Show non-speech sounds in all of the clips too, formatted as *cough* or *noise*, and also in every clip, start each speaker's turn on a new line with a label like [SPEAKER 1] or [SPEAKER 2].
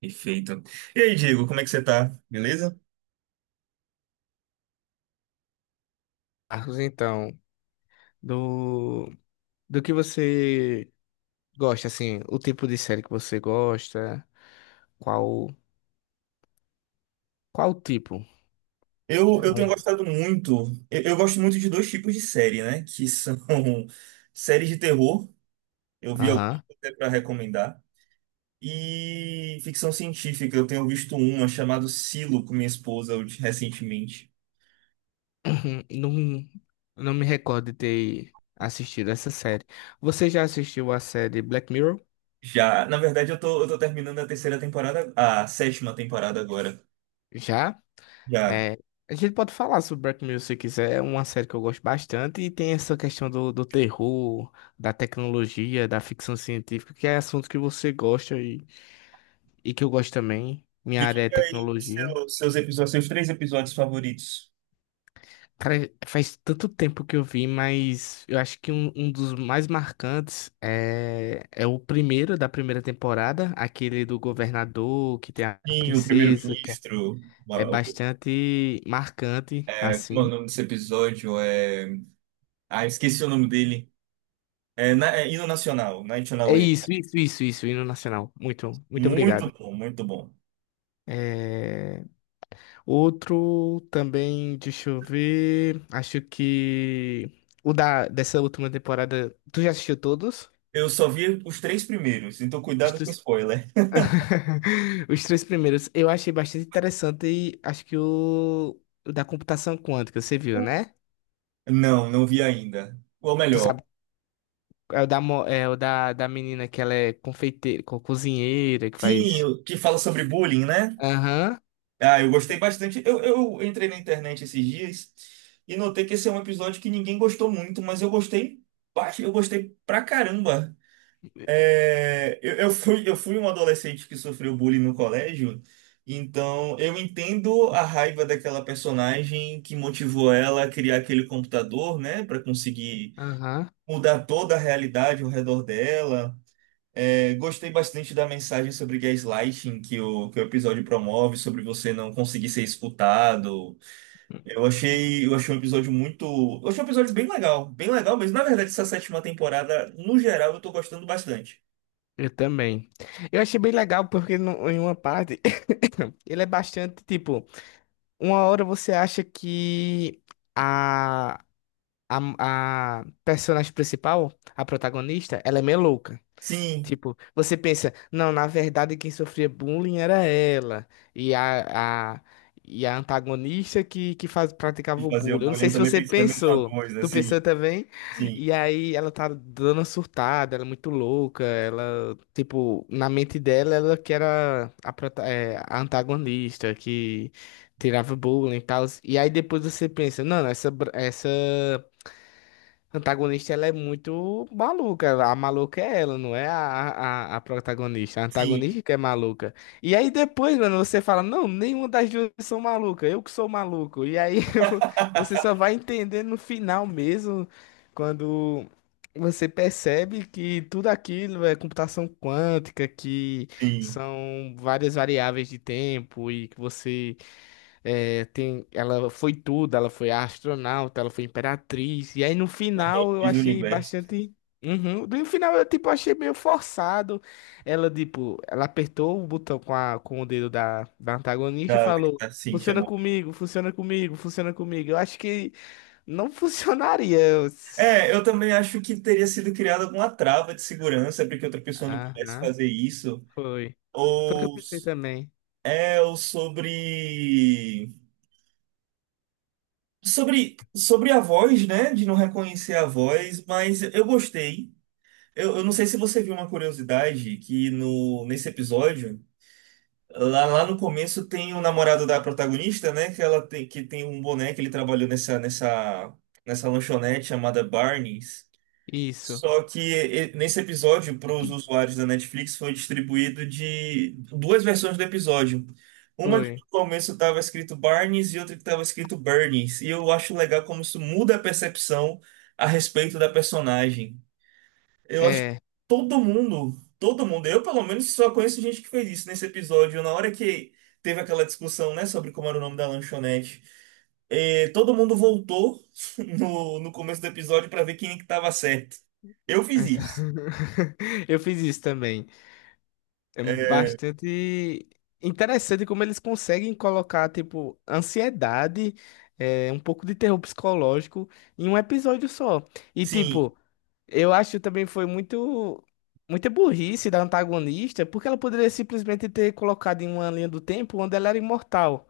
[SPEAKER 1] Perfeito. E aí, Diego, como é que você tá? Beleza?
[SPEAKER 2] Marcos, então, do, do que você gosta, assim, o tipo de série que você gosta, qual, qual tipo?
[SPEAKER 1] Eu tenho
[SPEAKER 2] Hum.
[SPEAKER 1] gostado muito. Eu gosto muito de dois tipos de série, né? Que são *laughs* séries de terror. Eu vi algumas
[SPEAKER 2] Aham.
[SPEAKER 1] até pra recomendar. E ficção científica. Eu tenho visto uma chamada Silo com minha esposa recentemente.
[SPEAKER 2] *clears throat* Não, não me recordo de ter assistido essa série. Você já assistiu a série Black Mirror?
[SPEAKER 1] Já, na verdade, eu tô terminando a terceira temporada, a sétima temporada agora.
[SPEAKER 2] Já?
[SPEAKER 1] Já.
[SPEAKER 2] É, a gente pode falar sobre Black Mirror se quiser, é uma série que eu gosto bastante e tem essa questão do terror, da tecnologia, da ficção científica, que é assunto que você gosta e que eu gosto também. Minha
[SPEAKER 1] Me
[SPEAKER 2] área é
[SPEAKER 1] diga aí
[SPEAKER 2] tecnologia.
[SPEAKER 1] seus episódios, seus três episódios favoritos.
[SPEAKER 2] Cara, faz tanto tempo que eu vi, mas eu acho que um dos mais marcantes é o primeiro da primeira temporada, aquele do governador, que tem a
[SPEAKER 1] Sim, o
[SPEAKER 2] princesa, que é
[SPEAKER 1] primeiro-ministro,
[SPEAKER 2] é bastante marcante,
[SPEAKER 1] o
[SPEAKER 2] assim.
[SPEAKER 1] nome desse episódio é. Ah, esqueci o nome dele. É, é Hino Nacional, National
[SPEAKER 2] É
[SPEAKER 1] Anthem.
[SPEAKER 2] isso, isso, isso, isso, hino nacional. Muito, muito
[SPEAKER 1] Muito
[SPEAKER 2] obrigado.
[SPEAKER 1] bom, muito bom.
[SPEAKER 2] É, outro também, deixa eu ver, acho que dessa última temporada, tu já assistiu todos?
[SPEAKER 1] Eu só vi os três primeiros, então
[SPEAKER 2] Os
[SPEAKER 1] cuidado com
[SPEAKER 2] três...
[SPEAKER 1] spoiler.
[SPEAKER 2] *laughs* Os três primeiros *laughs* eu achei bastante interessante e acho que o da computação quântica, você viu, né?
[SPEAKER 1] Não, não vi ainda. Ou
[SPEAKER 2] Tu
[SPEAKER 1] melhor,
[SPEAKER 2] sabe, é o da menina que ela é confeiteira, cozinheira, que
[SPEAKER 1] sim,
[SPEAKER 2] faz.
[SPEAKER 1] o que fala sobre bullying, né?
[SPEAKER 2] Aham,
[SPEAKER 1] Ah, eu gostei bastante. Eu entrei na internet esses dias e notei que esse é um episódio que ninguém gostou muito, mas eu gostei, eu gostei pra caramba. É, eu fui um adolescente que sofreu bullying no colégio, então eu entendo a raiva daquela personagem que motivou ela a criar aquele computador, né, para conseguir
[SPEAKER 2] aham.
[SPEAKER 1] mudar toda a realidade ao redor dela. É, gostei bastante da mensagem sobre gaslighting que o episódio promove, sobre você não conseguir ser escutado. Eu achei um episódio muito. Eu achei um episódio bem legal mesmo. Na verdade, essa sétima temporada, no geral, eu tô gostando bastante.
[SPEAKER 2] Eu também. Eu achei bem legal porque em uma parte *coughs* ele é bastante tipo, uma hora você acha que a, a personagem principal, a protagonista, ela é meio louca.
[SPEAKER 1] Sim,
[SPEAKER 2] Tipo, você pensa, não, na verdade quem sofria bullying era ela. E a, a, e a antagonista que praticava
[SPEAKER 1] de
[SPEAKER 2] o
[SPEAKER 1] fazer o
[SPEAKER 2] bullying. Eu não
[SPEAKER 1] bullying,
[SPEAKER 2] sei
[SPEAKER 1] eu
[SPEAKER 2] se
[SPEAKER 1] também
[SPEAKER 2] você
[SPEAKER 1] pensei a mesma
[SPEAKER 2] pensou.
[SPEAKER 1] coisa,
[SPEAKER 2] Tu pensou
[SPEAKER 1] assim,
[SPEAKER 2] também?
[SPEAKER 1] sim,
[SPEAKER 2] E aí ela tá dando uma surtada, ela é muito louca. Ela, tipo, na mente dela, ela que era a antagonista, que tirava bullying e tal. E aí depois você pensa, não, essa antagonista ela é muito maluca. A maluca é ela, não é a protagonista. A
[SPEAKER 1] sim,
[SPEAKER 2] antagonista que é maluca. E aí depois, mano, você fala, não, nenhuma das duas são maluca, eu que sou maluco. E aí *laughs* você só vai entender no final mesmo, quando você percebe que tudo aquilo é computação quântica, que
[SPEAKER 1] sim,
[SPEAKER 2] são várias variáveis de tempo e que ela foi tudo, ela foi astronauta, ela foi imperatriz. E aí no final eu
[SPEAKER 1] fiz no
[SPEAKER 2] achei
[SPEAKER 1] universo.
[SPEAKER 2] bastante. Uhum. No final eu tipo achei meio forçado. Ela tipo, ela apertou o botão com o dedo da antagonista e
[SPEAKER 1] Da,
[SPEAKER 2] falou:
[SPEAKER 1] sim,
[SPEAKER 2] "Funciona
[SPEAKER 1] chamou.
[SPEAKER 2] comigo, funciona comigo, funciona comigo". Eu acho que não *laughs* funcionaria.
[SPEAKER 1] É, eu também acho que teria sido criada alguma trava de segurança para que outra pessoa não pudesse
[SPEAKER 2] Aham,
[SPEAKER 1] fazer isso.
[SPEAKER 2] foi. Foi o que eu
[SPEAKER 1] Ou,
[SPEAKER 2] pensei também.
[SPEAKER 1] ou sobre a voz, né? De não reconhecer a voz, mas eu gostei. Eu não sei se você viu uma curiosidade que no, nesse episódio. Lá no começo tem o namorado da protagonista, né? Que ela tem, que tem um boneco, ele trabalhou nessa lanchonete chamada Barney's.
[SPEAKER 2] Isso,
[SPEAKER 1] Só que nesse episódio, para os usuários da Netflix, foi distribuído de duas versões do episódio. Uma que
[SPEAKER 2] foi.
[SPEAKER 1] no começo estava escrito Barney's e outra que estava escrito Bernie's. E eu acho legal como isso muda a percepção a respeito da personagem. Eu acho que
[SPEAKER 2] É.
[SPEAKER 1] todo mundo, todo mundo, eu pelo menos só conheço gente que fez isso nesse episódio. Na hora que teve aquela discussão, né, sobre como era o nome da lanchonete, todo mundo voltou *laughs* no começo do episódio para ver quem é que tava certo. Eu fiz
[SPEAKER 2] exa-
[SPEAKER 1] isso.
[SPEAKER 2] *laughs* Eu fiz isso também. É
[SPEAKER 1] É,
[SPEAKER 2] bastante interessante como eles conseguem colocar, tipo, ansiedade, um pouco de terror psicológico em um episódio só. E,
[SPEAKER 1] sim,
[SPEAKER 2] tipo, eu acho também foi muita burrice da antagonista, porque ela poderia simplesmente ter colocado em uma linha do tempo onde ela era imortal.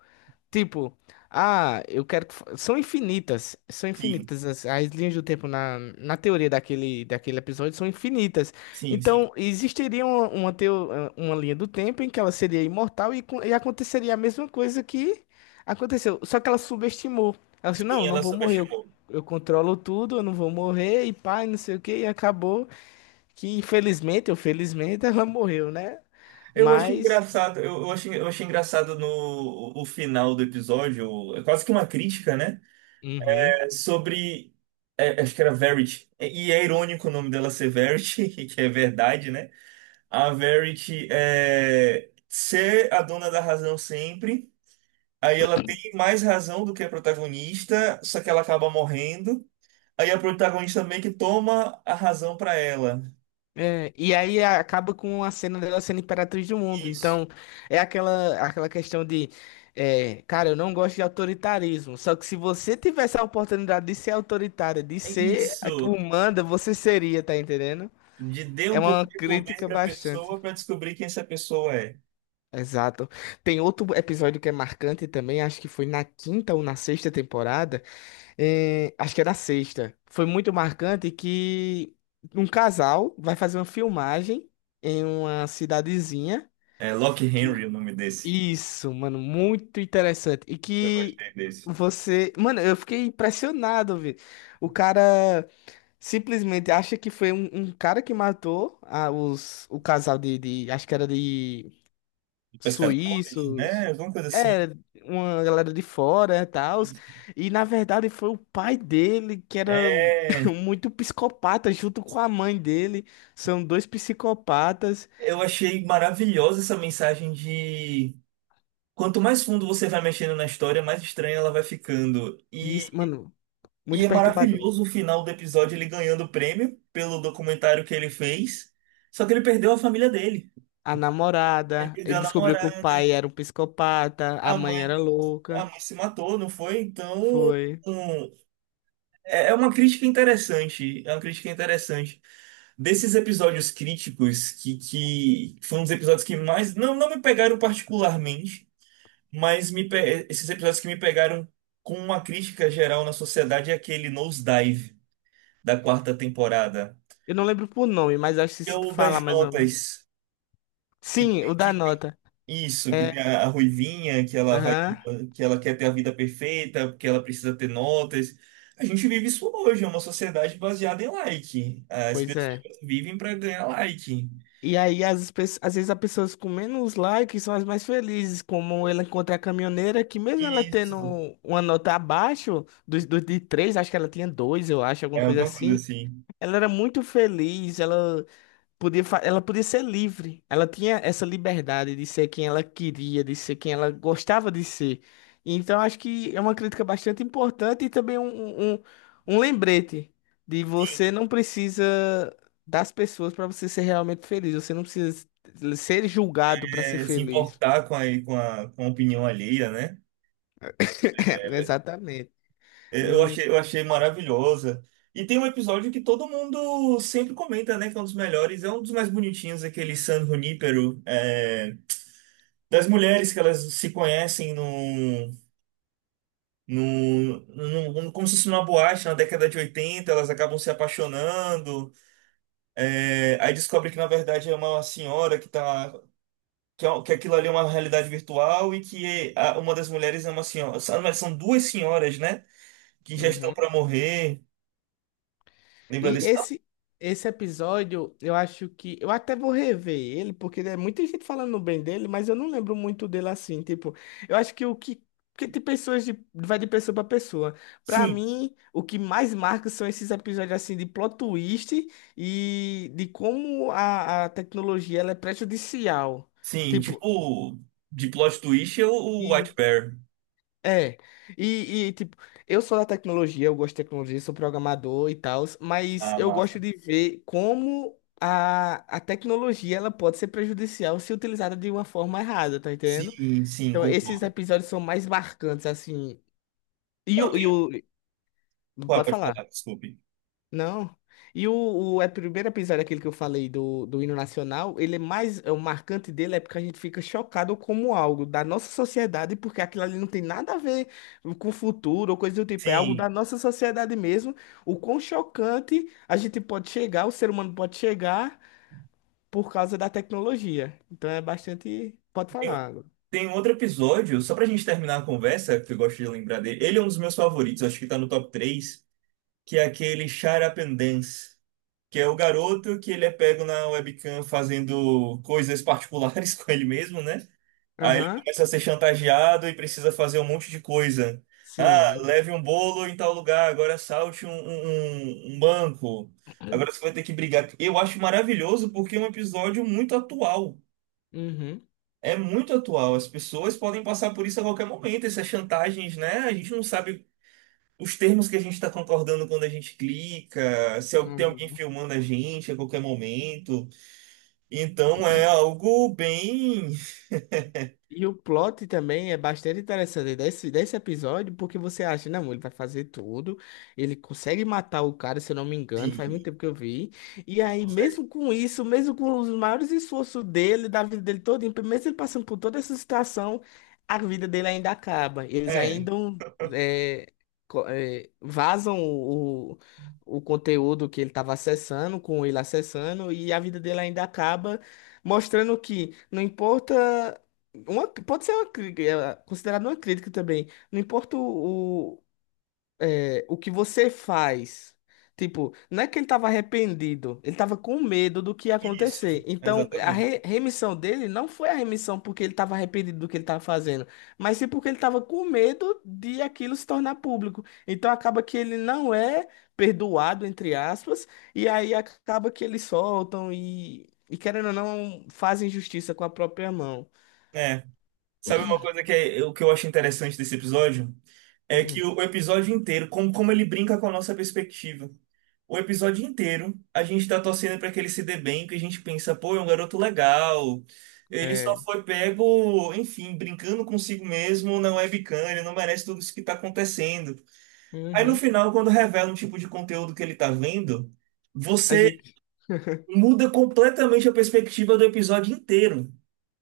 [SPEAKER 2] Tipo, ah, eu quero que. São infinitas. São
[SPEAKER 1] sim,
[SPEAKER 2] infinitas. As linhas do tempo na teoria daquele episódio são infinitas.
[SPEAKER 1] sim, sim.
[SPEAKER 2] Então, existiria uma linha do tempo em que ela seria imortal e aconteceria a mesma coisa que aconteceu. Só que ela subestimou. Ela disse: Não,
[SPEAKER 1] Sim,
[SPEAKER 2] não
[SPEAKER 1] ela
[SPEAKER 2] vou morrer. Eu,
[SPEAKER 1] subestimou.
[SPEAKER 2] eu controlo tudo, eu não vou morrer. E pá, e não sei o que. E acabou que, infelizmente ou felizmente, *laughs* ela morreu, né?
[SPEAKER 1] Eu achei
[SPEAKER 2] Mas.
[SPEAKER 1] engraçado, eu achei engraçado no o final do episódio, é quase que uma crítica, né?
[SPEAKER 2] Uhum.
[SPEAKER 1] Sobre. Acho que era Verity. E é irônico o nome dela ser Verity, *laughs* que é verdade, né? A Verity é ser a dona da razão sempre. Aí ela tem mais razão do que a protagonista, só que ela acaba morrendo. Aí a protagonista meio que toma a razão pra ela.
[SPEAKER 2] É, e aí acaba com a cena dela sendo imperatriz do mundo.
[SPEAKER 1] Isso.
[SPEAKER 2] Então, é aquela questão de, cara, eu não gosto de autoritarismo. Só que se você tivesse a oportunidade de ser autoritária, de
[SPEAKER 1] É
[SPEAKER 2] ser o
[SPEAKER 1] isso.
[SPEAKER 2] manda, você seria, tá entendendo?
[SPEAKER 1] De dar
[SPEAKER 2] É
[SPEAKER 1] um
[SPEAKER 2] uma
[SPEAKER 1] pouco de poder
[SPEAKER 2] crítica
[SPEAKER 1] pra
[SPEAKER 2] bastante.
[SPEAKER 1] pessoa pra descobrir quem essa pessoa é.
[SPEAKER 2] Exato. Tem outro episódio que é marcante também, acho que foi na quinta ou na sexta temporada acho que era sexta. Foi muito marcante que um casal vai fazer uma filmagem em uma cidadezinha.
[SPEAKER 1] É Locke
[SPEAKER 2] Que...
[SPEAKER 1] Henry o nome desse.
[SPEAKER 2] Isso, mano, muito interessante. E
[SPEAKER 1] Eu
[SPEAKER 2] que
[SPEAKER 1] gostei desse.
[SPEAKER 2] você. Mano, eu fiquei impressionado, velho. O cara simplesmente acha que foi um cara que matou o casal de. Acho que era de
[SPEAKER 1] Pescadores,
[SPEAKER 2] suíços,
[SPEAKER 1] né? Alguma coisa assim.
[SPEAKER 2] é, uma galera de fora e tal. E na verdade foi o pai dele que era *laughs*
[SPEAKER 1] É,
[SPEAKER 2] muito psicopata, junto com a mãe dele. São dois psicopatas.
[SPEAKER 1] eu achei maravilhosa essa mensagem de quanto mais fundo você vai mexendo na história, mais estranha ela vai ficando.
[SPEAKER 2] E isso,
[SPEAKER 1] E,
[SPEAKER 2] mano,
[SPEAKER 1] e
[SPEAKER 2] muito
[SPEAKER 1] é
[SPEAKER 2] perturbador.
[SPEAKER 1] maravilhoso o final do episódio ele ganhando o prêmio pelo documentário que ele fez. Só que ele perdeu a família dele.
[SPEAKER 2] A
[SPEAKER 1] Ele
[SPEAKER 2] namorada,
[SPEAKER 1] perdeu
[SPEAKER 2] ele
[SPEAKER 1] a
[SPEAKER 2] descobriu que o
[SPEAKER 1] namorada,
[SPEAKER 2] pai era um psicopata, a
[SPEAKER 1] a
[SPEAKER 2] mãe
[SPEAKER 1] mãe,
[SPEAKER 2] era
[SPEAKER 1] a
[SPEAKER 2] louca.
[SPEAKER 1] mãe se matou, não foi? Então,
[SPEAKER 2] Foi.
[SPEAKER 1] um, é uma crítica interessante, é uma crítica interessante. Desses episódios críticos, que foram os episódios que mais. Não, não me pegaram particularmente, mas esses episódios que me pegaram com uma crítica geral na sociedade é aquele Nosedive da quarta temporada.
[SPEAKER 2] Eu não lembro por nome, mas acho que
[SPEAKER 1] Que é
[SPEAKER 2] se tu
[SPEAKER 1] o
[SPEAKER 2] falar
[SPEAKER 1] das
[SPEAKER 2] mais ou menos.
[SPEAKER 1] notas, que,
[SPEAKER 2] Sim, o da
[SPEAKER 1] que
[SPEAKER 2] nota.
[SPEAKER 1] Isso, que
[SPEAKER 2] É,
[SPEAKER 1] tem a Ruivinha, que ela vai,
[SPEAKER 2] aham,
[SPEAKER 1] que ela quer ter a vida perfeita, porque ela precisa ter notas. A gente vive isso hoje, é uma sociedade baseada em like. As
[SPEAKER 2] pois
[SPEAKER 1] pessoas
[SPEAKER 2] é.
[SPEAKER 1] vivem para ganhar like.
[SPEAKER 2] E aí, às vezes, as pessoas com menos likes são as mais felizes, como ela encontra a caminhoneira, que mesmo ela tendo
[SPEAKER 1] Isso,
[SPEAKER 2] uma nota abaixo dos de três, acho que ela tinha dois, eu acho, alguma
[SPEAKER 1] é
[SPEAKER 2] coisa
[SPEAKER 1] alguma coisa
[SPEAKER 2] assim,
[SPEAKER 1] assim.
[SPEAKER 2] ela era muito feliz, ela podia ser livre. Ela tinha essa liberdade de ser quem ela queria, de ser quem ela gostava de ser. Então, acho que é uma crítica bastante importante e também um lembrete de
[SPEAKER 1] Sim,
[SPEAKER 2] você não precisa das pessoas para você ser realmente feliz. Você não precisa ser julgado para ser
[SPEAKER 1] se
[SPEAKER 2] feliz.
[SPEAKER 1] importar com a opinião alheia, né?
[SPEAKER 2] *laughs* Exatamente.
[SPEAKER 1] É, Eu
[SPEAKER 2] Hum,
[SPEAKER 1] achei, eu achei maravilhosa. E tem um episódio que todo mundo sempre comenta, né? Que é um dos melhores, é um dos mais bonitinhos, aquele San Junípero, das mulheres que elas se conhecem num como se fosse numa boate na década de 80, elas acabam se apaixonando, aí descobre que na verdade é uma senhora que tá, que aquilo ali é uma realidade virtual e que uma das mulheres é uma senhora, são mas são duas senhoras, né, que já estão
[SPEAKER 2] uhum.
[SPEAKER 1] pra morrer, lembra
[SPEAKER 2] E
[SPEAKER 1] desse? Ah,
[SPEAKER 2] esse episódio, eu acho que. Eu até vou rever ele, porque é muita gente falando bem dele, mas eu não lembro muito dele assim. Tipo, eu acho que o que. Porque tem pessoas de. Vai de pessoa. Pra
[SPEAKER 1] sim,
[SPEAKER 2] mim, o que mais marca são esses episódios assim de plot twist e de como a tecnologia ela é prejudicial.
[SPEAKER 1] sim,
[SPEAKER 2] Tipo.
[SPEAKER 1] tipo, de plot twist é o White Bear,
[SPEAKER 2] É, tipo, eu sou da tecnologia, eu gosto de tecnologia, sou programador e tal, mas
[SPEAKER 1] a
[SPEAKER 2] eu gosto
[SPEAKER 1] massa.
[SPEAKER 2] de ver como a tecnologia ela pode ser prejudicial se utilizada de uma forma errada, tá entendendo?
[SPEAKER 1] Sim, sim,
[SPEAKER 2] Então, esses
[SPEAKER 1] concordo.
[SPEAKER 2] episódios são mais marcantes, assim. E
[SPEAKER 1] Não,
[SPEAKER 2] o, e
[SPEAKER 1] tem,
[SPEAKER 2] o...
[SPEAKER 1] pode
[SPEAKER 2] Pode
[SPEAKER 1] pode falar,
[SPEAKER 2] falar.
[SPEAKER 1] desculpe.
[SPEAKER 2] Não. E o primeiro episódio, aquele que eu falei do hino nacional, ele é mais. O marcante dele é porque a gente fica chocado como algo da nossa sociedade, porque aquilo ali não tem nada a ver com o futuro ou coisa do tipo, é algo
[SPEAKER 1] Sim.
[SPEAKER 2] da nossa sociedade mesmo. O quão chocante a gente pode chegar, o ser humano pode chegar por causa da tecnologia. Então é bastante. Pode falar. Ágora.
[SPEAKER 1] Tem um outro episódio, só pra gente terminar a conversa, que eu gosto de lembrar dele. Ele é um dos meus favoritos, acho que tá no top 3, que é aquele Shut Up and Dance, que é o garoto que ele é pego na webcam fazendo coisas particulares *laughs* com ele mesmo, né? Aí ele
[SPEAKER 2] Aham.
[SPEAKER 1] começa a ser chantageado e precisa fazer um monte de coisa.
[SPEAKER 2] Sim.
[SPEAKER 1] Ah,
[SPEAKER 2] mu-
[SPEAKER 1] leve um bolo em tal lugar, agora salte um, um banco. Agora você vai ter que brigar. Eu acho maravilhoso porque é um episódio muito atual.
[SPEAKER 2] Uhum.
[SPEAKER 1] É muito atual. As pessoas podem passar por isso a qualquer momento, essas chantagens, né? A gente não sabe os termos que a gente está concordando quando a gente clica, se tem alguém
[SPEAKER 2] Uhum.
[SPEAKER 1] filmando a gente a qualquer momento. Então é algo bem.
[SPEAKER 2] E o plot também é bastante interessante desse episódio, porque você acha, não, ele vai fazer tudo, ele consegue matar o cara, se eu não me engano, faz muito
[SPEAKER 1] Sim,
[SPEAKER 2] tempo que eu vi. E
[SPEAKER 1] que
[SPEAKER 2] aí,
[SPEAKER 1] consegue.
[SPEAKER 2] mesmo com isso, mesmo com os maiores esforços dele, da vida dele toda, mesmo ele passando por toda essa situação, a vida dele ainda acaba. Eles
[SPEAKER 1] É,
[SPEAKER 2] ainda é, vazam o conteúdo que ele estava acessando, com ele acessando, e a vida dele ainda acaba, mostrando que não importa. Uma, pode ser uma, considerado uma crítica também. Não importa o que você faz. Tipo, não é que ele estava arrependido, ele estava com medo do que ia
[SPEAKER 1] isso,
[SPEAKER 2] acontecer. Então, a
[SPEAKER 1] exatamente.
[SPEAKER 2] re- remissão dele não foi a remissão porque ele estava arrependido do que ele estava fazendo, mas sim porque ele estava com medo de aquilo se tornar público. Então, acaba que ele não é perdoado, entre aspas, e aí acaba que eles soltam e, querendo ou não, fazem justiça com a própria mão.
[SPEAKER 1] É. Sabe uma coisa que, o que eu acho interessante desse episódio? É que
[SPEAKER 2] Hum,
[SPEAKER 1] o episódio inteiro, como ele brinca com a nossa perspectiva. O episódio inteiro, a gente tá torcendo pra que ele se dê bem, que a gente pensa, pô, é um garoto legal. Ele só
[SPEAKER 2] é.
[SPEAKER 1] foi pego, enfim, brincando consigo mesmo, não é bicana, ele não merece tudo isso que tá acontecendo. Aí no
[SPEAKER 2] Uhum.
[SPEAKER 1] final, quando revela um tipo de conteúdo que ele tá vendo,
[SPEAKER 2] A
[SPEAKER 1] você
[SPEAKER 2] gente... *laughs*
[SPEAKER 1] muda completamente a perspectiva do episódio inteiro.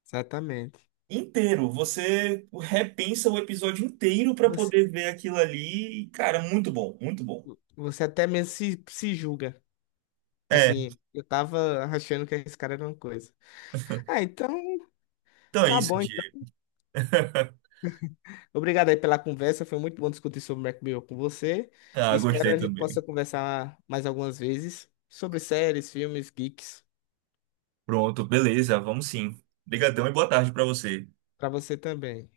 [SPEAKER 2] Exatamente.
[SPEAKER 1] Inteiro. Você repensa o episódio inteiro pra
[SPEAKER 2] Você,
[SPEAKER 1] poder ver aquilo ali. E, cara, muito bom, muito bom.
[SPEAKER 2] você até mesmo se julga.
[SPEAKER 1] É,
[SPEAKER 2] Assim, eu tava achando que esse cara era uma coisa. Ah, então
[SPEAKER 1] então é
[SPEAKER 2] tá
[SPEAKER 1] isso,
[SPEAKER 2] bom então.
[SPEAKER 1] Diego. *laughs*
[SPEAKER 2] Obrigado aí pela conversa. Foi muito bom discutir sobre Black Mirror com você.
[SPEAKER 1] Ah,
[SPEAKER 2] Espero
[SPEAKER 1] gostei
[SPEAKER 2] a gente
[SPEAKER 1] também.
[SPEAKER 2] possa conversar mais algumas vezes sobre séries, filmes, geeks.
[SPEAKER 1] Pronto, beleza, vamos sim. Obrigadão e boa tarde pra você.
[SPEAKER 2] Pra você também.